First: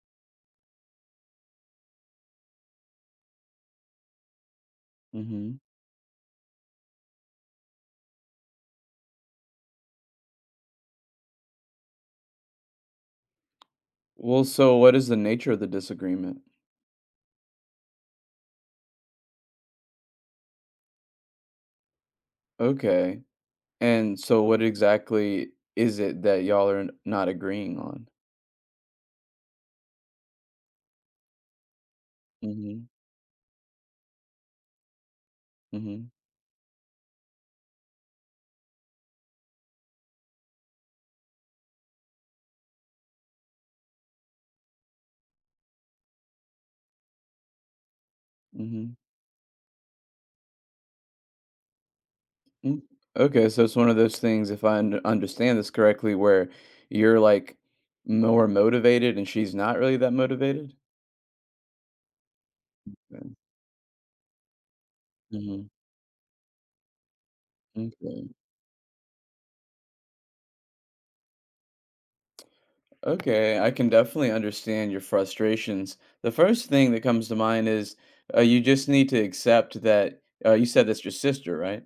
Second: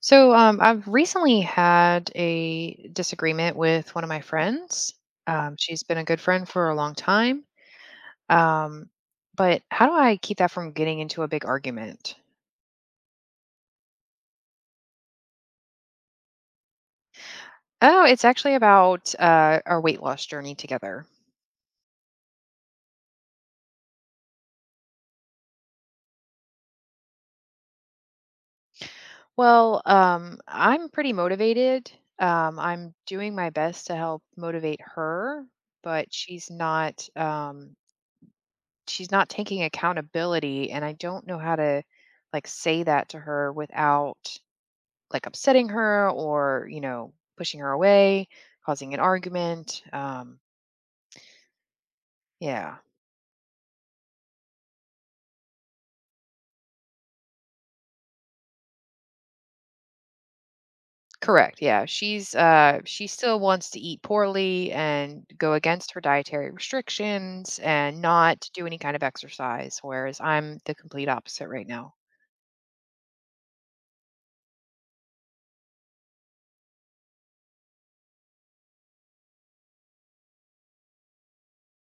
So, I've recently had a disagreement with one of my friends. Hmm. She's been a good friend for a long time. Um, but how do I keep that from getting into a big argument? Well, so what is the nature of the disagreement? Oh, it's actually about our weight loss journey together. Okay. And so what exactly is it that y'all are not agreeing on? Well, I'm pretty motivated. Mm-hmm. I'm doing my best to help motivate her, Mm-hmm. but she's not. She's not taking accountability, and I don't know how to like say that to her without like upsetting her or pushing her away causing Mm-hmm. an argument yeah. Mm. Okay, so it's one of those things, if I understand this correctly, where you're like more motivated and she's not really that motivated. Correct, yeah, she's she still wants to eat poorly and go Mm-hmm. against her dietary restrictions and Okay. not do any kind of exercise, whereas I'm the complete opposite right now. Okay, I can definitely understand your frustrations. The first thing that comes to mind is you just need to accept that you said that's your sister, right?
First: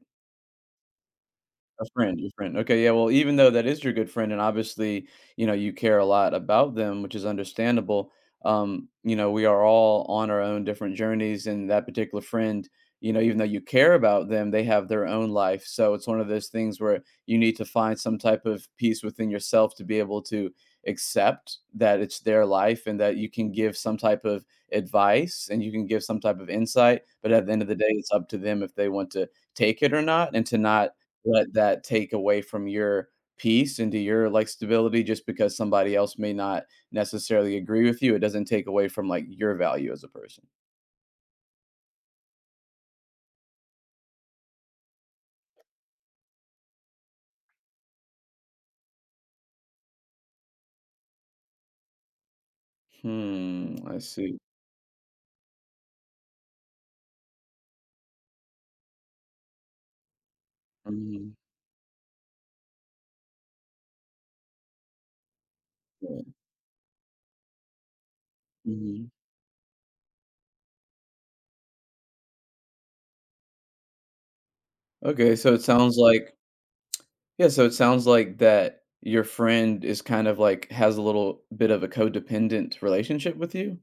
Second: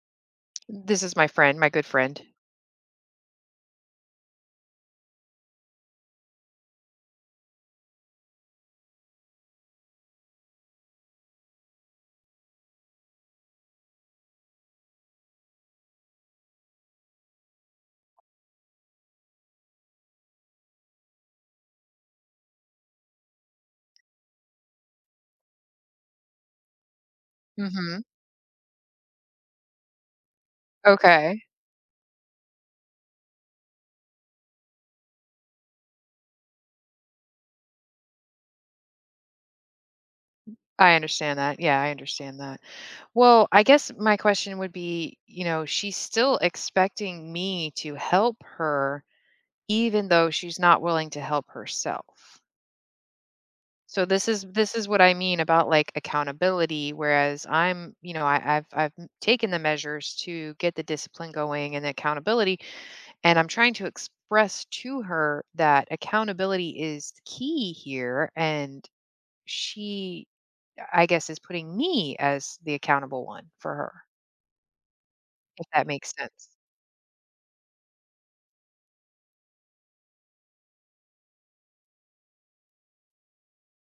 This is my friend, my A good friend. friend, your friend. Okay, yeah, well, even though that is your good friend, and obviously, you know, you care a lot about them, which is understandable. You know, we are all on our own different journeys, and that particular friend, you know, even though you care about them, they have their own life. So it's one of those things where you need to find some type of peace within yourself to be able to accept that it's their life and that you can give some type of advice and you can give some type of insight. But at the end of the day, Mhm. it's up to them if they want to take it or not, and to not Okay. let that take away from your peace and to your like stability just because somebody else may not necessarily agree with you. It doesn't take away from like your value as a person. I understand that, yeah, I understand that. Well, I guess my question would be, she's still expecting me to help her even though she's not willing to help herself. Hmm, I So this see. is this is what I mean about like accountability. Whereas I'm, I've taken the measures to get the discipline Mhm, going and the accountability, and I'm trying to express to her that yeah, accountability is key here, and mhm. she, I guess, is putting me as the accountable one for her, Okay, so it if that sounds makes like, sense. yeah, so it sounds like that your friend is kind of like has a little bit of a codependent relationship with you?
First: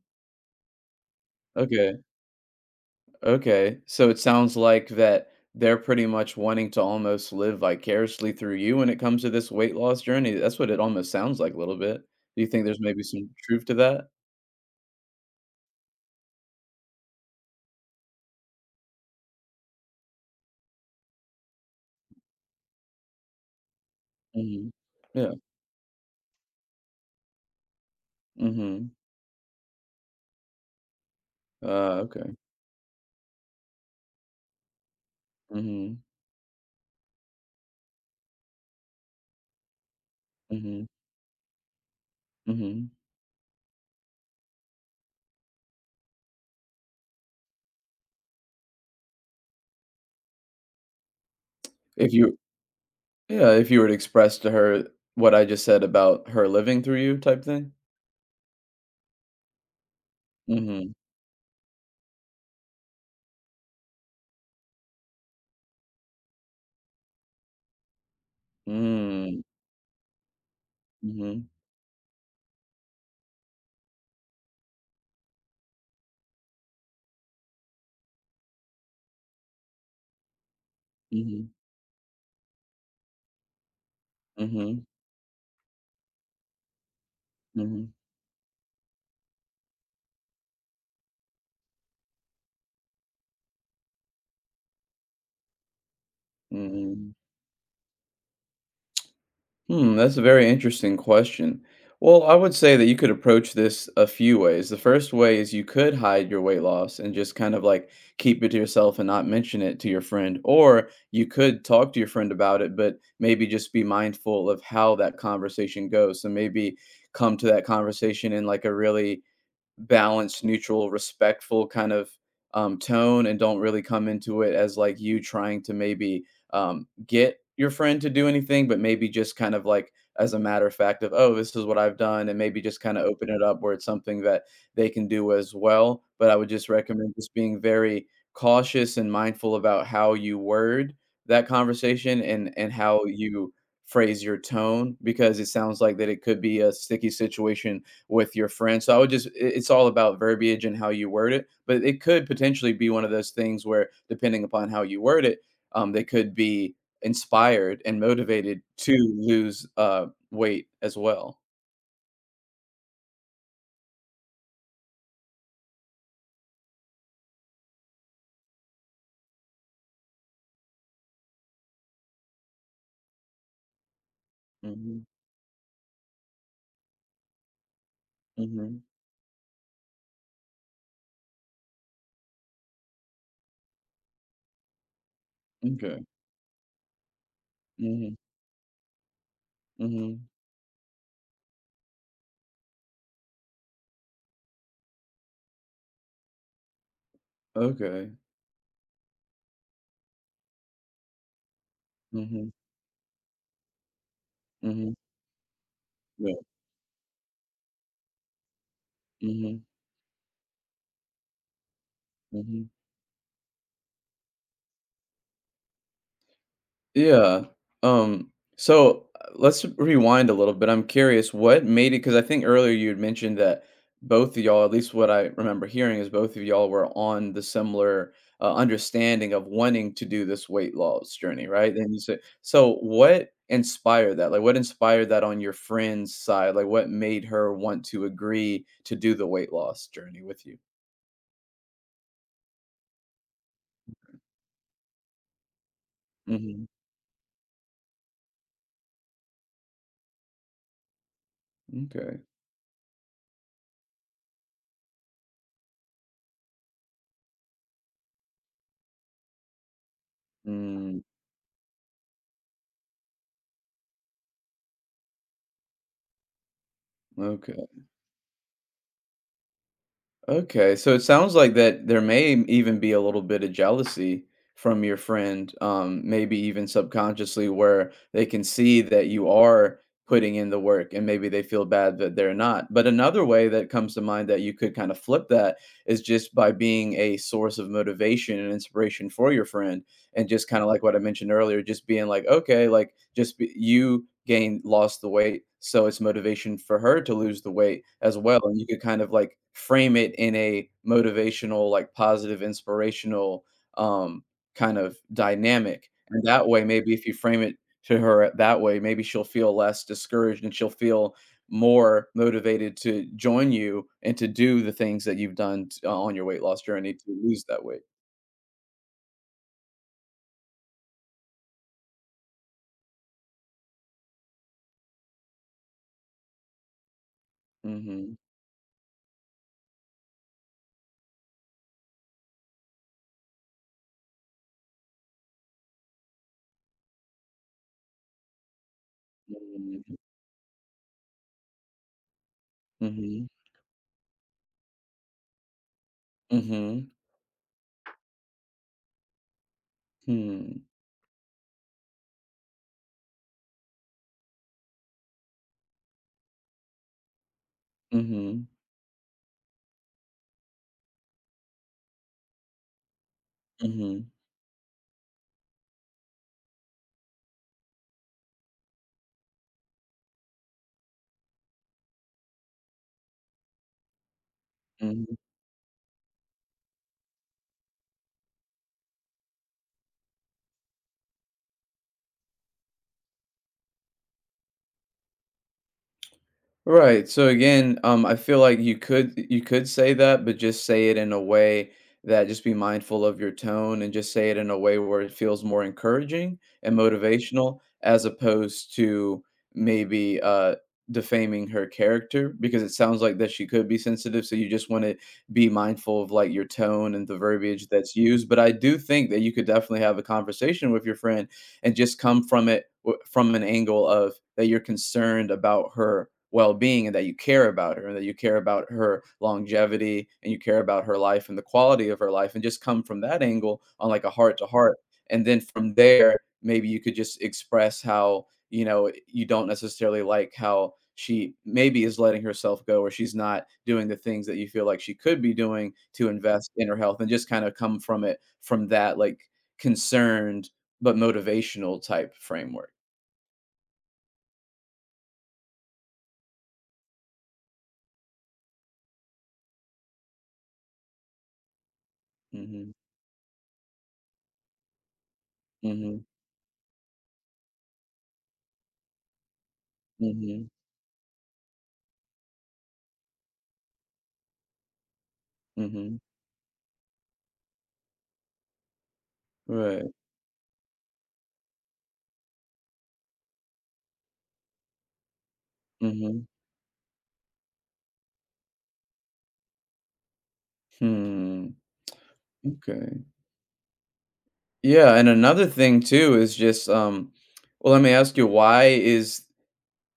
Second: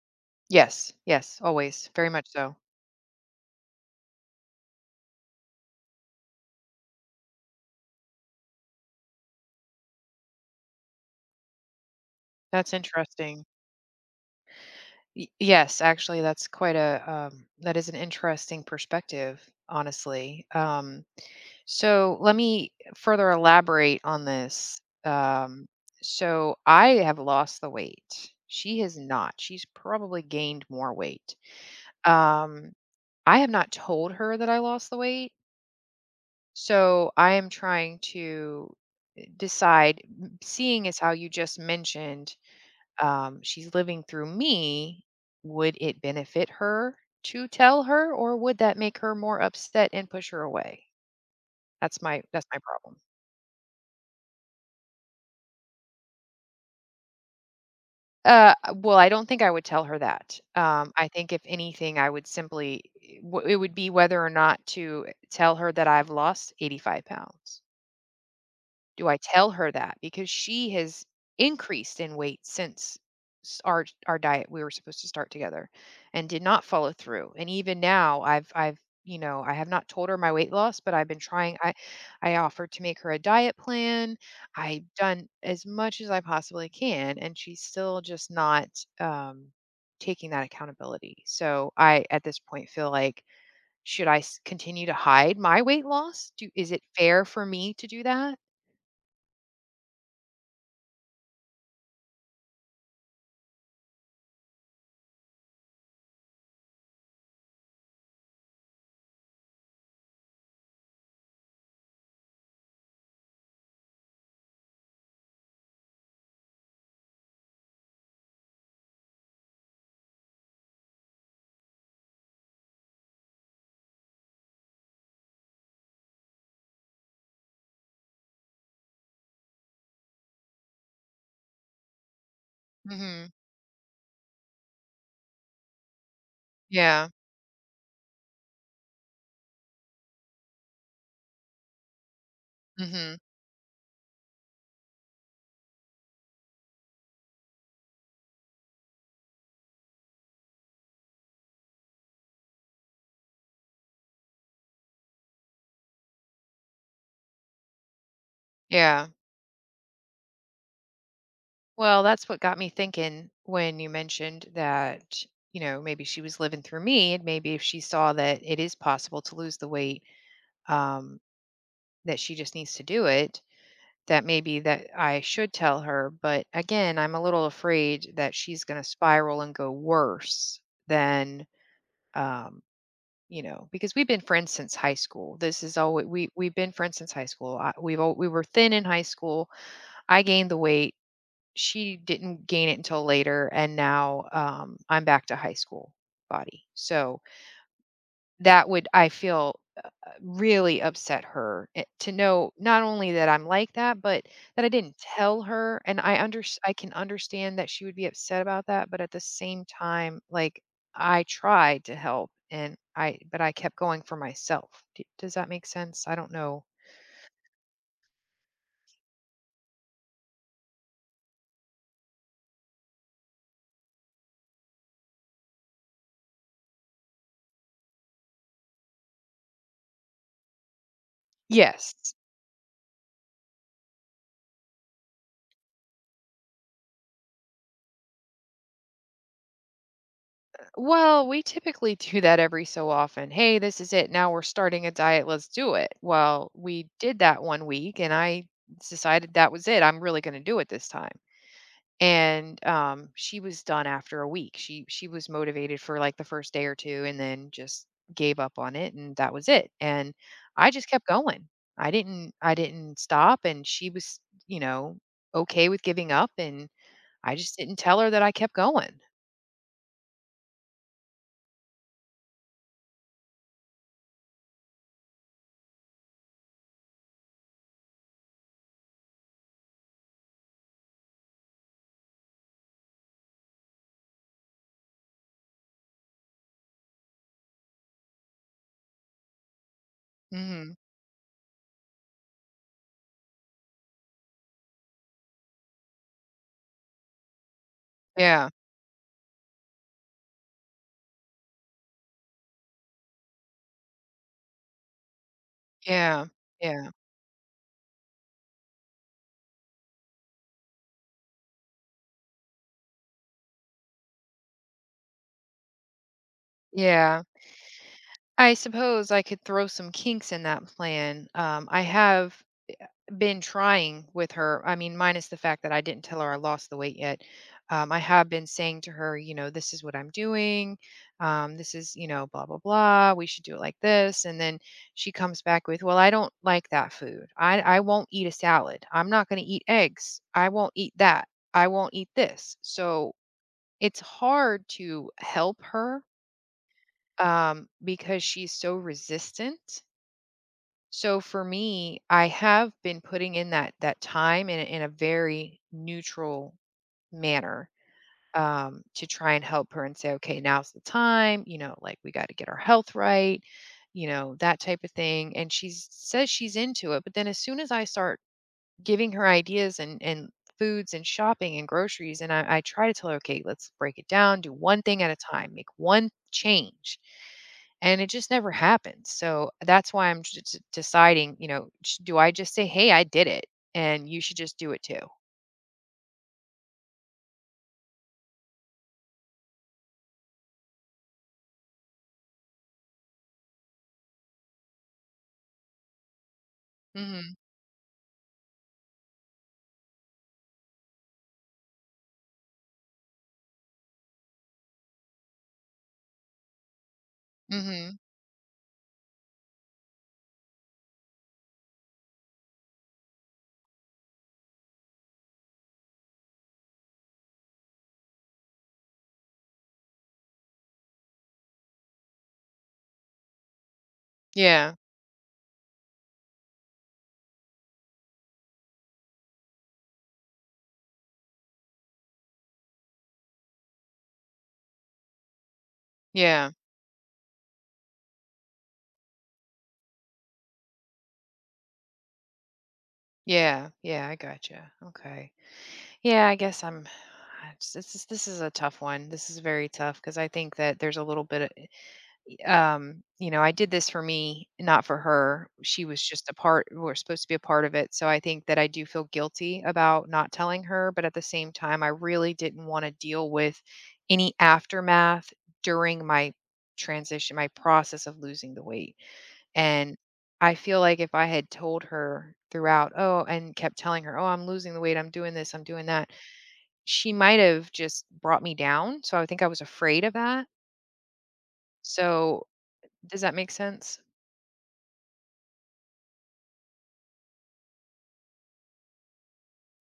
Yes, yes, always, Okay. very much so. Okay, so it sounds like that they're pretty much wanting to almost live vicariously through you when it comes to this weight loss journey. That's what it almost sounds like a little bit. Do you think That's there's maybe some interesting. truth to that? Yes, actually, that's quite a that is an interesting perspective, honestly. So let me further elaborate on Mhm. this. Yeah. Um, so I have lost the weight. She Mhm. has not. She's probably gained more weight. Okay. Um, I have not told her that I lost the weight. Mhm. So I am trying to decide. Seeing Mhm. as how you just mentioned Mhm. She's living through me, would it benefit her to tell her, or would that make her more upset and push her away? That's If my you that's my problem. Yeah, if you were to express to her what I just said about her living through you type thing? Well, I don't think I would tell her that. Mhm. I think if anything, I would simply eh, w- it would be whether or not to tell her that I've lost 85 pounds. Do I Mm. tell her that? Because she has Mhm. increased in weight since our diet we were supposed to start together and did not follow through. And even now I have not told her my weight loss, but I've been Mhm. trying. I offered to make her a diet plan. Mhm. I've done as much as I possibly can, and she's Mhm. still just not um taking that accountability. So I at this point feel like, should I continue to hide my weight loss? Do Is it Mhm. fair for me to do that? Hmm, that's a very interesting question. Well, I would say that you could approach this a few ways. The first way is you could hide your weight loss and just kind of like keep it to yourself and not mention it to your friend. Or you could talk to your friend about it, but maybe just be mindful of how that conversation goes. So maybe come to that conversation in like a really balanced, neutral, respectful kind of, tone and don't really come into it as, like, you trying to maybe, get your friend to do anything, but maybe just kind of, like, as a matter of fact of, "Oh, this is what I've done," and maybe just kinda open it up where it's something that they can do as well, but I would just Yeah. recommend just being very cautious and mindful about how you word that conversation and how Mhm. you phrase your tone because it sounds like that it could be a sticky situation with your friends. So I would just, it's all about verbiage and how you word it. But it could potentially be one of those things where, depending upon how you word it, they could be inspired and motivated Yeah. to lose weight as well. Well, that's what got me thinking when you mentioned that, maybe she was living through me, and maybe if she saw that it is possible to lose the weight, um, that she just needs to do it, that maybe that Hmm. I should tell her. But again, I'm a little afraid that she's Hmm. going to spiral and go worse than, um, because we've been friends since high school. This is all Okay. we we've been friends since high school. Hmm. We were thin in high school. I Hmm. gained the weight, she didn't gain it until later, and now I'm back to high school body. So Okay. that would, I feel really upset her, to Hmm. know not only that I'm like that, but that I Hmm. didn't tell her. And Yeah. I can understand that she would be upset about that, but at the Hmm. same time, like, I tried to help, Hmm. and I but I kept going for myself. Does that make sense? I don't know. Yeah. Um, so let's rewind a little bit. I'm curious what made it because I think earlier you had mentioned that both of y'all, at least what I remember hearing, is both of y'all were on the similar understanding of wanting to do this weight loss journey, right? And you Yes. said, so what inspired that? Like, what inspired that on your friend's side? Like, what made her want to agree to do the weight loss journey with you? Well, we typically do that every so often. Hey, this is it. Now we're starting a diet. Let's do it. Well, Hmm. we did that one week, and I decided that was it. I'm really going to do it this time. Okay. And she was done after a week. She was motivated for like the first day or two, and then just gave up on it, and that was it. And I just Mm. kept going. I didn't stop, and she was, you know, okay with giving up, and I just didn't tell her that I kept going. Okay, so it sounds like that there may even be a little bit of jealousy from your friend, maybe even subconsciously, where they can see that you are putting in the work and maybe they feel bad that they're not. But another way that comes to mind that you could kind of flip that is just by being a source of motivation and inspiration for your friend and just kinda Mhm. like what I mentioned earlier, just being like, "Okay," like, just be you gained lost the weight, so it's motivation for her to lose the weight as well, Yeah. and you could kind of, like, frame it in a motivational, like, positive, inspirational, um, kind of dynamic, and Yeah, that way, yeah, maybe if you frame it to her that way, maybe she'll feel less discouraged, and she'll feel more motivated to join you and to do the things that you've done t on your weight loss journey to yeah. lose that weight. I suppose I could throw some kinks in that plan. I have been trying with her. I mean, minus the fact that I didn't tell her I lost the weight yet. I Mhm. have been saying to her, this is what I'm doing. This is, blah, blah, blah. We should do it like this. And then she comes back with, well, I don't like that food. I won't eat a salad. I'm not going to eat Mhm. eggs. I won't eat that. I won't eat this. So Mhm, it's hard to help her, mhm, because she's so resistant. hmm, So for me, I have been putting in that time in in a very neutral manner, mhm, to try and help her and say, okay, now's the time. You know, like we got to get our health right. You mhm, know, that type of thing. And she says she's into it, but then as soon as I start giving her ideas and foods and shopping and groceries, and I try to tell her, okay, let's break it down, do one thing at a mhm. time, make one change, and it just never happens. So that's why I'm just deciding, do I just say, hey, I did it, and you should just do it too? Right, so again, I feel like you could say that, but just say it in a way that just be mindful of your tone and just say it in a way where it feels more encouraging and Hmm. motivational as opposed to maybe, defaming her character because it sounds like that she could be sensitive, so you just wanna be mindful of, like, your tone and the verbiage that's Hmm. used, but I do think that you could definitely have a conversation with your friend and just come from it from an angle of that you're concerned about her well-being and that you care about her and that you care about her longevity and you care about her life and the quality of her life and just come from that angle on like a heart to Yeah, heart and then from there maybe you could just express how you know you don't necessarily like how she maybe is letting herself go or she's not doing the things that you feel like she could be doing to yeah, invest in her health and just kind of come from it from that like concerned but motivational type framework. yeah. Yeah, I gotcha. Okay. Yeah, I guess this is a tough one, this is very tough, because I think that there's a little bit, Mhm, I did this for me, not for her. She was mhm, just a part, we are supposed to be a part of it. So I think that I do feel guilty about not mhm, telling her. But at the same time, I really didn't want to deal with any aftermath mhm, during my transition, my process of losing the weight. right, And I feel like if I had told her throughout, oh, and kept telling her, oh, I'm losing the weight, I'm doing this, I'm doing that, mhm, she might have just brought me down. So I think I was afraid of that. hmm, So okay. does that make sense? Yeah, and another thing too is just, well, let me ask you, why is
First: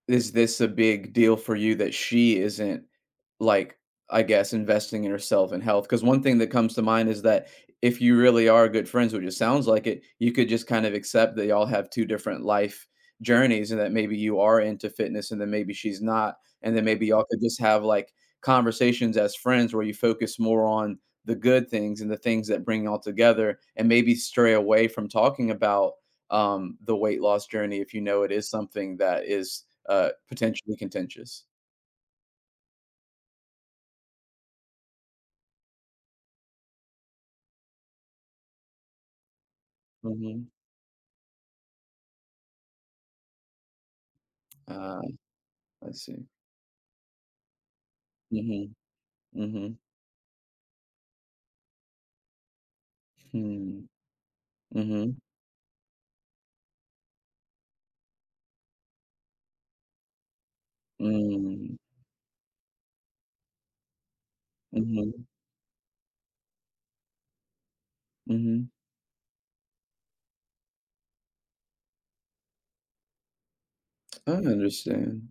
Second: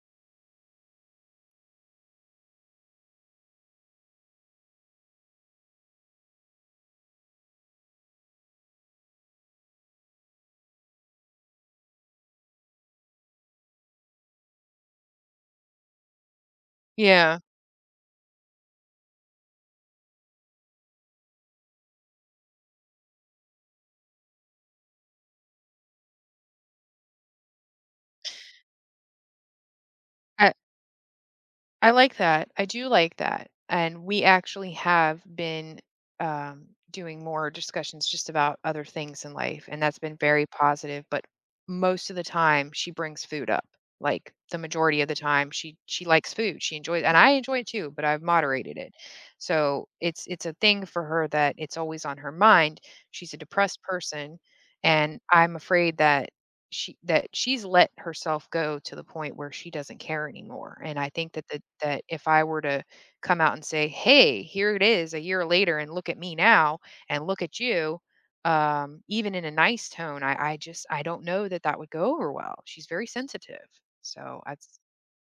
Is this a big deal for you that she isn't, like, I guess, investing in herself and health? Because one thing that comes to mind is that if you really are good friends, which it sounds like it, you could just kind of accept that y'all have 2 different life journeys and that maybe you are into fitness and then maybe she's not, and then maybe y'all Yeah. could just have, like, conversations as friends where you focus more on the good things and the things that bring y'all together and maybe stray away from talking about, the weight loss journey if you know it is something that is I potentially contentious. I like that. I do like that. And we actually have been doing more discussions just about other things in life, and that's been very Mhm. positive. But most of the time, she brings food up. Like the majority Uh, of the time, she let's she see. likes food. She enjoys, and I enjoy it too. But I've Mhm, moderated it, mhm, so it's a thing for her that it's always on her mind. She's a depressed hmm, person, mhm, and I'm afraid that she's let herself go to the point where she doesn't care anymore. And I think that the mm, that if I were to come out and say, "Hey, here it is a mhm, year later and look at me now and look at you," mhm. Even in a nice tone, I don't know that that would go over well. She's very sensitive. I So that's understand.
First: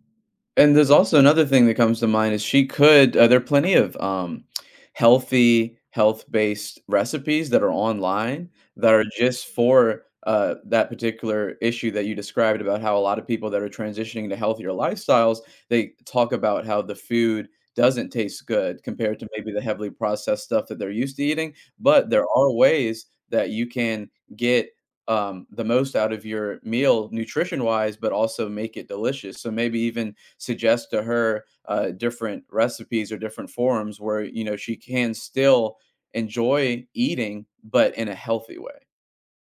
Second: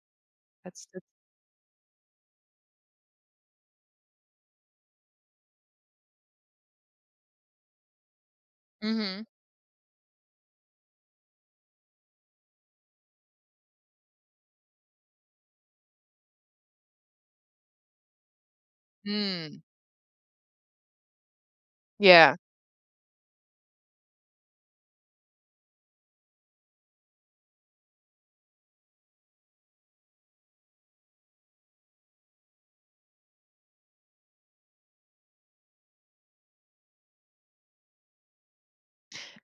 And that's, there's that's also another thing that comes to mind is she could there are plenty of healthy, health-based recipes that are online that are Mm-hmm. just for that particular issue that you described about how a lot of people that are transitioning to healthier lifestyles, they talk about how the food doesn't taste good compared to maybe Mm. the heavily processed stuff that they're used to eating. But there Yeah. are ways that you can get the most out of your meal nutrition wise, but also make it delicious. So maybe even suggest to her different recipes or different forums where you know she can still enjoy eating, but in a healthy way.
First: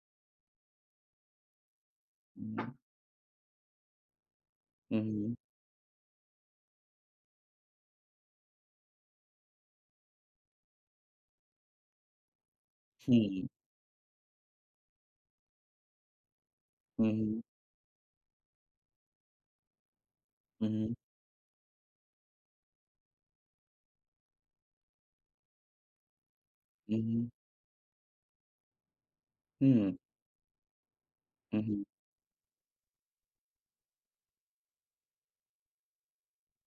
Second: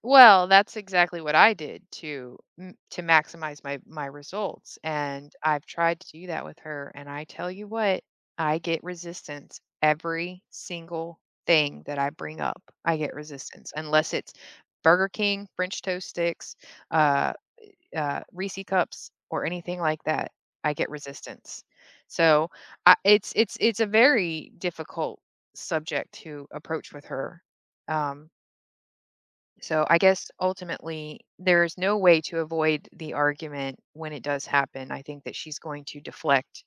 Well, that's exactly what I did to to maximize my results, and Mhm. I've tried to do that with her. And I tell you what, I get resistance every single thing that I bring up. I get Mhm. resistance unless it's Burger King, French toast sticks, uh, Hmm. Reese cups, or anything like that. I get Mhm. resistance. So it's a very difficult subject to approach Mhm. with Mhm. her. Um, so Hmm. I guess ultimately, there's Mhm. no way to avoid the argument when it does happen. I think that she's going to deflect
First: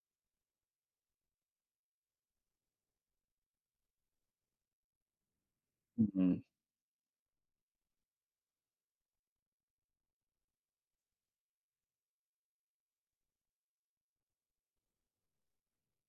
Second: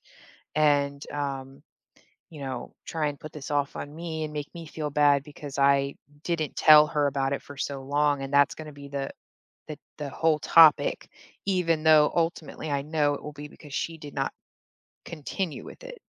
and, try and put this off on me and make me feel bad because I Mhm. didn't tell her about it for so long. And that's going to be the whole topic, even though ultimately I know it will be because she did not continue with it,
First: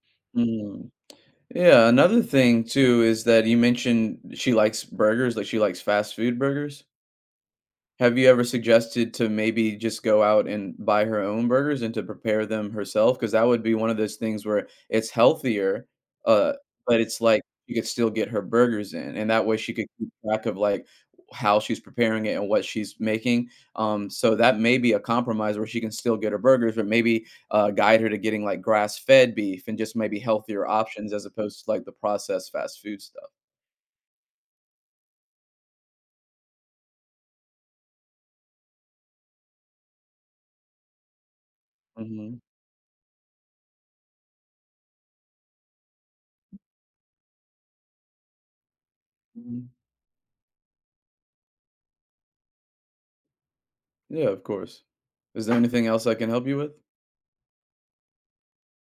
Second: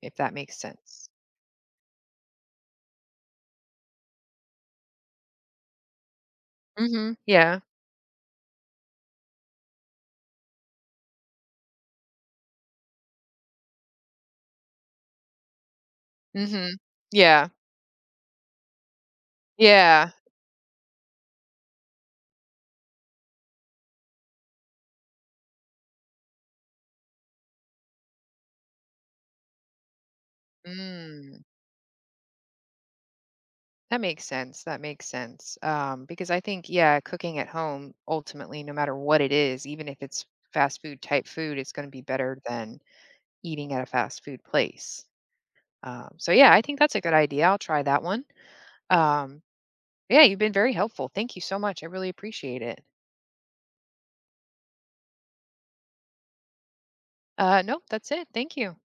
if that makes Mhm. sense. Yeah, another thing too is that you mentioned she likes burgers, like she likes fast food burgers. Mm-hmm. Yeah. Have you ever suggested to maybe just go out and buy her own burgers and to prepare them herself? Because that would be one of those things where it's healthier, uh, Mm-hmm. but it's like Yeah. you could still get her burgers in, and that way she could keep Yeah. track of, like, how she's preparing it and what she's making, so that may be a compromise where she can still get her burgers, but maybe, guide her to getting, like, grass-fed beef and just maybe healthier options as Mm. opposed to, like, the processed fast food stuff. That makes sense. That makes sense. Because I think, yeah, cooking at home, ultimately, no matter what it is, even if it's fast food type food, it's going to be better Mhm, than eating at a fast food place. So, yeah, I think that's a good idea. I'll try that one. Um, mhm. yeah, you've been very helpful. Thank you so much. I really appreciate it. Yeah, of course. Is there anything else I can help you with? Nope, that's it. Thank you.